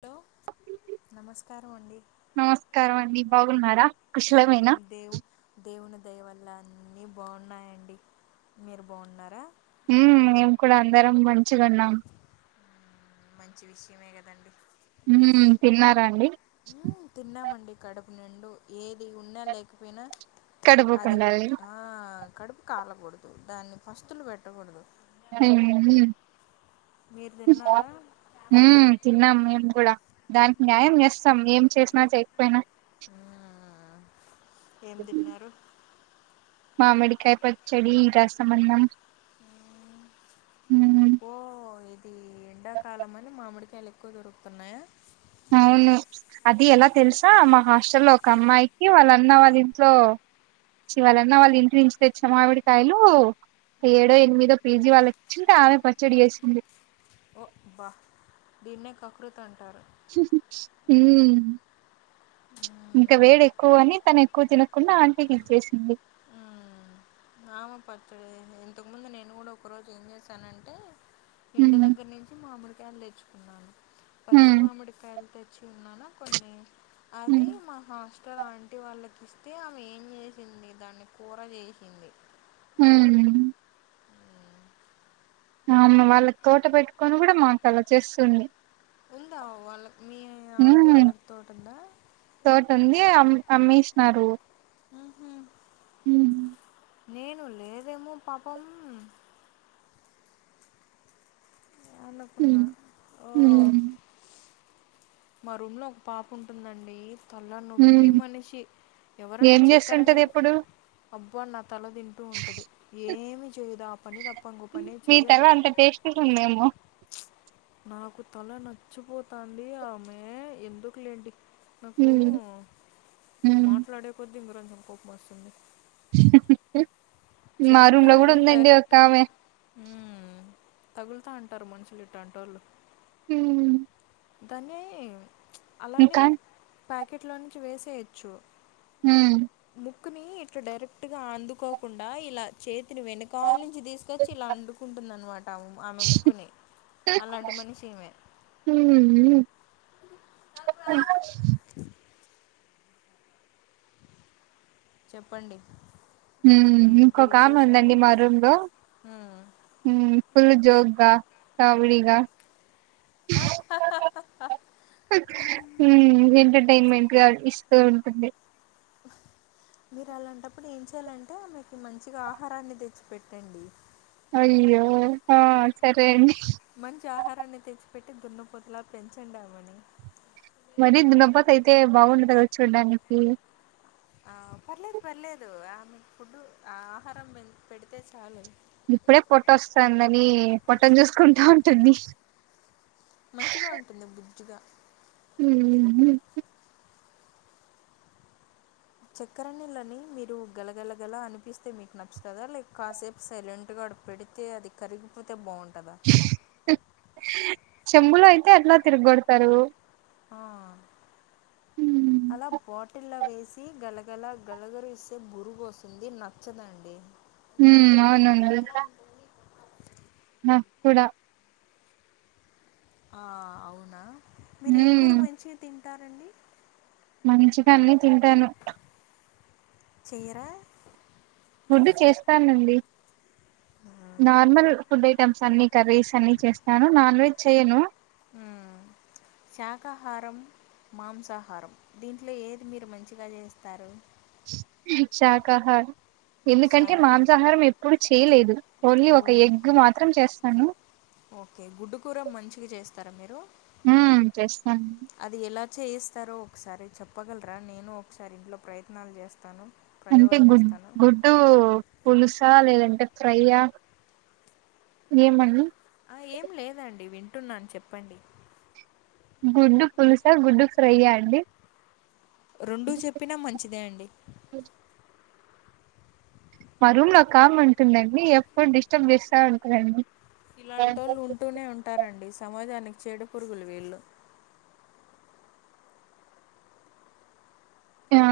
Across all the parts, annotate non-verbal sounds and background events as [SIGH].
Do నమస్కారం అండి బాగున్నారా కుశలమేనా దేవు దేవుని దయవల్ల నేన్ బాగున్నానండీ మీరు బాగున్నారా మ్మ్ మేమ్ కూడా అందరం మంచిగున్నాం మంచి విషయమే కదండి మ్మ్ తిన్నారా అండి పున్నెండు ఏది ఉన్నా లేకపోయినా అదిప్ కడుపుకుండాలి ఆ కడుప్ కాలకూడదు దాన్ని ఫస్తులు పెట్టకూడదు ఉమ్ మీరు తిన్నారా మ్ తిన్నాం మేం గూడ దానికి న్యాయం చేస్తాం ఏం చేసినా చేయకపోయిన మ్మ్ ఆ ఏం తిన్నారు మామిడికాయ పచ్చడి రసమన్నం మ్మ్ ఉమ్ పో ఎగ్ ఈ ఎండాకాలం అని మామిడికాయల్ ఎక్కువ దొరుకుతున్నాయా ఉన్ను అది ఎలా తెలుసా మా హాస్టల్లో లో ఒక అమ్మాయికి వాళ్ళ అన్న వాళ్ళ ఇంట్లో చివలన్నా వాళ్ళు ఇంటి నుంచి తెచ్చా మావిడికాయలు ఏడో ఎనిమిదో పీజీ వాళ్ళకిచ్చింది ఆమె పచ్చడి చేసింది బ దీన్నే కకృత్ అంటారు ఇంకా వేడెక్కువ అని తను ఎక్కువ తినకుండా ఆంటికి ఇచ్చేసింది ఆమ పచ్చడి ఇంతకు ముందు నేను కూడా ఒక రోజు ఏం చేశానంటే ఇంటి హ్మ్ దగ్గర నుంచి మామిడికాయలు తెచ్చుకున్నాను పచ్చి హ్మ్ మామిడికాయలు తెచ్చి ఉన్నానా కొన్ని అది హ్మ్ మా హాస్టల్ ఆంటి వాళ్ళకి ఇస్తే ఆమె ఏం చేసింది దాన్ని కూర చేసింది అ అమ వాళ్ళకి తోట పెట్టుకొని కూడా మాకు అలా చేస్తుంది ఉందా వాళ్ళకు తోట ఉంది అమ్ అమ్మీసినారు ఊహూ హ్మ్ నేను లేదేమో పాపం అని అనుకున్నా హ్మ్ ఆ హ్మ్ మా రూమ్ లో ఒక పాప ఉంటుందండి తల్ల నొప్పి హ్మ్ మనిషి ఎవరన్నా ఏం చెక్కరండి చేస్తుంటది ఇప్పుడు అబ్బో నా తల తింటూ ఉంటది ఏమి చేయుదా మీ తల అంత టేస్ట్ ఉందేమో నాకు తల నచ్చిపోతాండి ఆమె ఎందుకు లేండి నాకు హ్మ్ హ్మ్ మాట్లాడే కొద్దీ ఇంకా కొంచెం కోపం వస్తుంది మా రూమ్ లో కూడా చక్కెరని ఉందండి ఒక డైరెక్ట్గా ఆమె తగులుతా ఉంటారు మనుషులు ఇట్టాంటోళ్ళు హ్మ్ దాన్ని అలానే ఇంకా ప్యాకెట్ లో నుంచి వేసేయచ్చు హ్మ్ ముక్కుని ఇట్లా డైరెక్ట్ గా అందుకోకుండా ఇలా చేతి ఇ వెనకాల నుంచి తీసుకొచ్చి ఇలా అండుకుంటుందనమాట ఆమె ముక్కుని అలాంటి మనిషి ఈమె ఊ చెప్పండి ఏంటి ఇంకొక ఆమె విశేషాలు? ఉందండి మా రూమ్ లో హ్మ్. ఫుల్ జో కామెడీ గా హ్మ్ ఎంటర్టైన్మెంట్ ఇస్తూ ఉంటుంది [UNINTELLIGIBLE] మీరు అలాంటప్పుడు ఏం చెయాలంటే మీకు మంచిగా ఆహారాన్ని తెచ్చి పెట్టండి అయ్యో సరే అండి మంచి ఆహారాన్ని తెచ్చిపెట్టి దున్నపోతులా పెంచండామని మరి దన్నప్పత అయితే బాగుండదు గా దా చూడ్డానికి ఆ పర్లేదు పర్లేదు ఆ మీకు ఫుడ్ ఆ ఆహారం పెడితే చాలు ఇప్పుడే పొట్ట వస్తుందని పొట్టం చూసుకుంటా ఉంటుంది పట్టిగా ఊహూ చక్కరంనిళ్ళని మీరు గలగలగల అనిపిస్తే మీకు నచ్చుతదా లేదా కాసేపు సైలెంట్ గా అక్కడ పెడితే అది కరిగిపోతే బాగుంటుంది చెంబులో అయితే అట్లా తిరగొడతారు ఆ ఉమ్ అలా బాటిల్లో వేసి గలగల గలగరు ఇస్తే బురుగు వస్తుంది నచ్చదండి హ అవునంది ఆ కుడా ఆ అవునా మీరు ఏ ఉమ్ కూర మంచిగా తింటారండి మంచిగా అన్నిీ తింటాను చిరా ఫుడ్ చేస్తానండి నార్మల్ ఫుడ్ ఐటమ్స్ అన్ని కర్రీస్ అన్ని చేస్తాను నాన్ వెజ్ చేయను అ శాకాహారం మాంసాహారం దీంట్లో ఏది మీరు మంచిగా చేస్తారు శాకాహారం ఎందుకంటే శాక మాంసాహారం ఎప్పుడు చేయలేదు ఓలీ ఓ ఒక ఎగ్ మాత్రం చేస్తాను ఓకే గుడ్డు కూూర మంచిగా చేస్తారా మీరు ఉమ్ చేస్తాను అది ఎలా చేయిస్తారో ఒకసారి చెప్పగలరా నేను ఒకసారి ఇంట్లో ప్రయత్నాలు చేస్తాను అంటే ప్రయోగాలు గుడ్ చేస్తాను గుడ్డు పులుసు చ లేదంటే ఫ్రైయా ఏమడి ఆ ఏం లేదండి వింటున్నాను చెప్పండి గుడ్డు పులుసా గుడ్డు ఫ్రైయండి రెండడు చెప్పినా మంచిదే అండి మా రూమ్ నా కామ్ ఉంటుందండి ఎప్పుడు డిస్టర్బ్ చేస్తా ఉంటారంండి ఇలాంటోళ్ళు ఉంటూనే ఉంటారండి సమాజానికి చేడ పురుగులు వీళ్ళు ఆ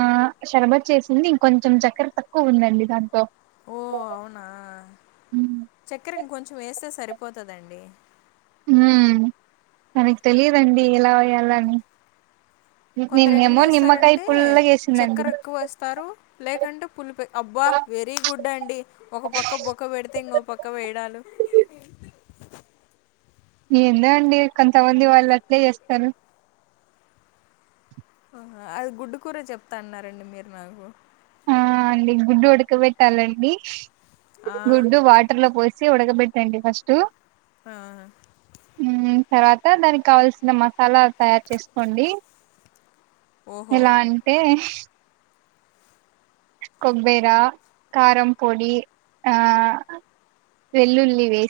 షరాబత్ చేసింది ఇంకొంచెం చక్కర తక్కువ ఉందండి దాంంతో ఓ అవునా హ చక్కెరంక కొంచెం వేస్తే సరిపోతుదండి హ మనకి తెలిదండి ఎలా వ్యాలని కొందరు ఎట్లు చేస్తారంటే చక్కెర పుల్లగేసిందండి ఎక్కువ వేస్తారు లేకంటే పులిపో అబ్బా వెరీ గుడ్ అండి ఒక పక్క బొక్క పెడితే ఇంకో పక్క వేయడాలు ఎందు అండి కొంతమంది వాళ్ళు అట్లే చేస్తారు ఆ అది గుడ్డు కూర చెప్తా అన్నారండి మీరు నాకు ఆ అండి గుడ్డు ఉడకబెట్టాలండి ఆ! గుడ్డు వాటర్ లో పో ఒడగబట్టండి ఫస్ట్టు ఆ తర్వాత దానికి కావాల్సిన మసాలా తయారు చేసుకోండి ఓహో! ఎలా అంటే కొబ్బేరా కారం పొడి ఆ వెల్లుల్లిి వే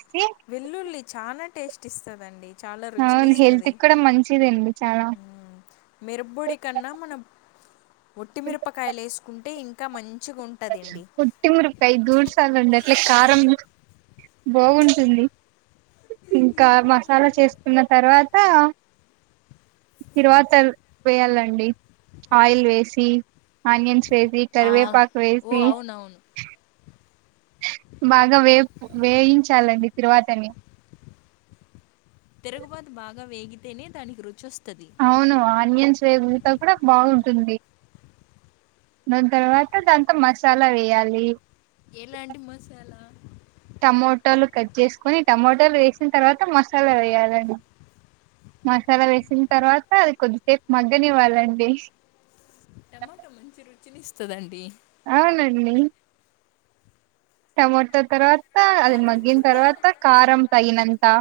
వెల్లుల్లి చాలా టేస్ట్ ఇస్తదండి చాలా అవును హెల్త్ రుచినిస్తుది కూడా మంచిదండి చాలా మెరబొడి కన్నా మనం ఒట్టిమిరపకాయలు వేసుకుంటే ఇంకా మంచి పుట్టి మురుపాై దూడు సాల ఉంది అట్ల కారం బాగుంటుంది ఇంకా మసాలా చేసుకున్న తర్వాత తిరువాతల్ వేయాలండి ఆయిల్ వేసి ఆనియన్స్ వేసి ఆ! కరివేపాకు ఓ వేసి అవునవును. బాగా వే వేయించాలండి తిరువాతని తిరుగుబతి బాగా వేగితేనే దానికి రుచి వస్ అవును ఆనియన్స్ వేగుతో కూడా బాగుంటుంది దాని తర్వాత దాంతో మసాలా వేయాలి ఇ ఎలాంటి మసాలా టమోటలు కట్ జేసుకుని టమోటా లు వేసిన తర్వాత మసాలా వేయాలండి మసాలా వేసిన తర్వాత అది కొద్దిసేపు మగ్గని ఇవ్వాలండి టమాటా మంచి రుచిని ఇస్తదండి ఆ నన్నీ టమాట తర్వా అది మగ్గిన తర్వాత కారం తగినంతా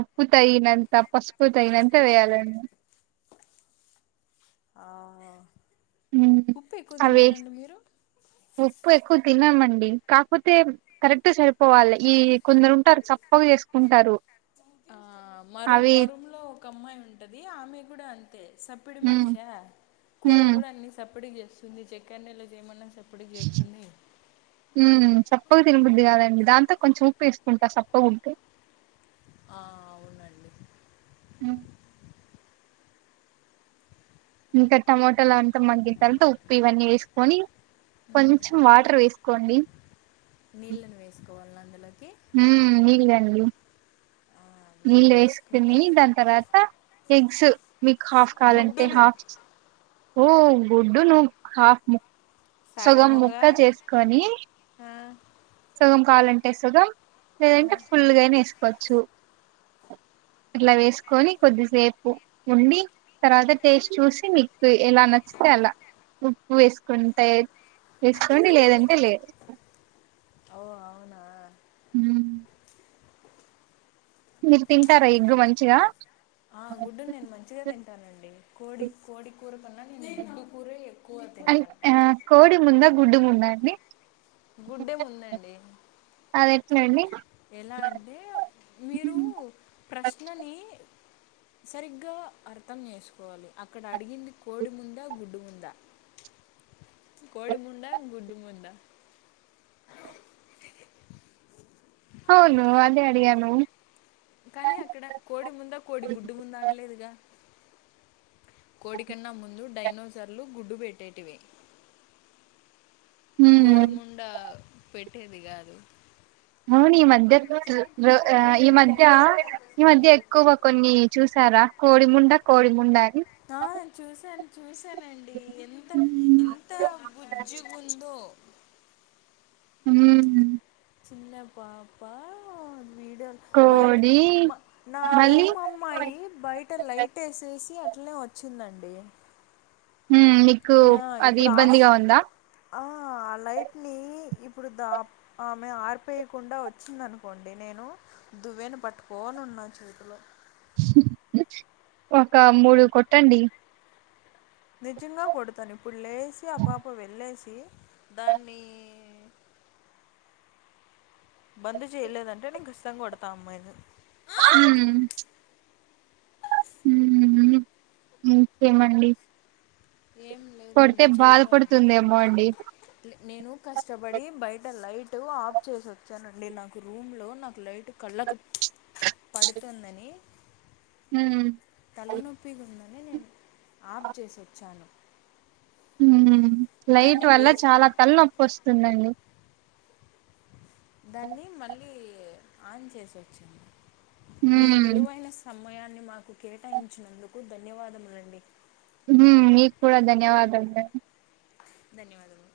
ఉప్పు తగినంత పసుపు తగినంత వేయాలండి ఆ! ఉహు ఉప్పెక్కువ అవె తింటారండి మీరు? ఉప్పు ఎక్కు తిన్నామండి కాపోతే కరెక్ట్ సరిపోవాలి ఈ కొందరు ఉంటారు చప్పగా చేసుకుంటారు ఆ మరు అవి మరుంలో ఒక అమ్మాయి ఉంటది ఆమె కూడా అంతే సప్పిడి ఉమ్ మనిషా కూరలు ఉమ్ కూడా అన్ని సప్పడి చేస్ సంది చెక్కర్ నెలో జేయమన్నా ఉమ్ పప్పు తినబుద్ది కాదండి దాంతో కొంచెం ఉప్పు వేసుకుంటా సప్పగ ఉంటే ఆ అవునండి అ ఇంకా టమాటలు అంతా మగ్గిన తర్వాత ఉప్పు ఇవన్నీ వేసుకొని కొంచెం వాటర్ వేసుకోండి నీళ్లను వేసు హు నీల్ అండి ఆ నీళ్ళు నిల్ వేసుకొని వేస్కొని దాని తరువాత ఎగ్స్ మీకు హాఫ్ కావాలంటే గుడ్డును హాఫ్ ఓ గుడ్డును హాఫ్ ము సగం ముక్క సగముగా చేసుకొని ఆ సగం కావాలంటే సుగం ఆ లేదంటే ఫుల్గానే వేసుకోవచ్చు అట్లా వేసుకొని కొద్దిసేపు ఉండి తర్వాత టేస్ట్ చూసి మీకు ఎలా నచ్చితే అలా ఉప్పు వేసుకుంటాయి తీసుకోండి లేదంటే లేదు ఓ అవునా హ మీరు తింటారా ఎగ్గు మంచిగా ఆ గుడ్డు నేను మంచిగా తింటానండి కోడి కోడి కూర కన్నా నేను గుడ్డు కూర అం ఆ కోడి ముంద గుడ్డు ముంద అండి గుడ్డే ముందండి అది ఎట్లా అండి ఎలా అంటే మీరు ప్రశ్నని సరిగ్గా అర్థం చేసుకోవాలి అక్కడ అడిగింది కోడి ముందా గుడ్డు ముం ద కోడి ముందా గుడ్డు ముందా అవును అదే అడిగాను కానీ అక్కడ కోడి ముందా కోడి గుడ్డు ముందా అనలేదుగా కోడికన్నా ముందు డైనోసార్లు గుడ్డు పెట్టేటివి హ్మ్ కోడి ముండా పెట్టేది కాదు అవును ఈ మధ్య ఈ మధ్య ఈ మధ్య ఎక్కువ గ కొన్ని చూసారా కోడిముండ కోడిముండ అని ఆ చూసాను చూసానండి ఎంత ఎంత బుజ్జుగుందో మ్ చిన్న పాపా వీడియోలు బయట కోడి మా నా మళ్ళీ రూమ్ అమ్మాయి బయట లైట్ ఏసేసి అట్నే వచ్చిందండి ఉమ్ మీకు ఆ అది ఇప్పుడు ఆఫ్ ఇబ్బందిగా ఉందా ఆ లైట్ నీ ఇప్పు డు ద ఆమె ఆరిపేయకుండా వచ్చింది అనుకోండి నేను దువ్వెను పట్టుకోని ఉన్నా చేతిలో ఒక మూడు కొట్టండి నిజంగా దాన్నీ బంద్ చేయలేదంటే నేను ఖచ్చితంగా కొడతా ఆ అమ్మాయిని మ్ మ్ ఇంకేమండి ఏం కొడితే లేదండి చెప్పాలి బాధపడుతుందేమో అండి నేను కష్టపడి బయట లైట్ ఆఫ్ చేసి వచ్చానండి నాకు రూమ్ లో నాకు లైట్ కళ్ళకు పడుతుందని మ్ తలనొప్పి గుంద ఆఫ్ చేసి వచ్చాను మ్ లైట్ దాన్ని వల్ల వేసి చాలా తల నొప్పి వస్తుందండి దాన్ని మళ్ళీ ఆన్ చేసొచ్చింది మీ ఉమ్ విలువైన సమయాన్ని మాకు కేటాయించినందుకు ధన్యవాదములండి మ్ మీ క్కూడా ధన్యవాదములండి ధన్యవాదములు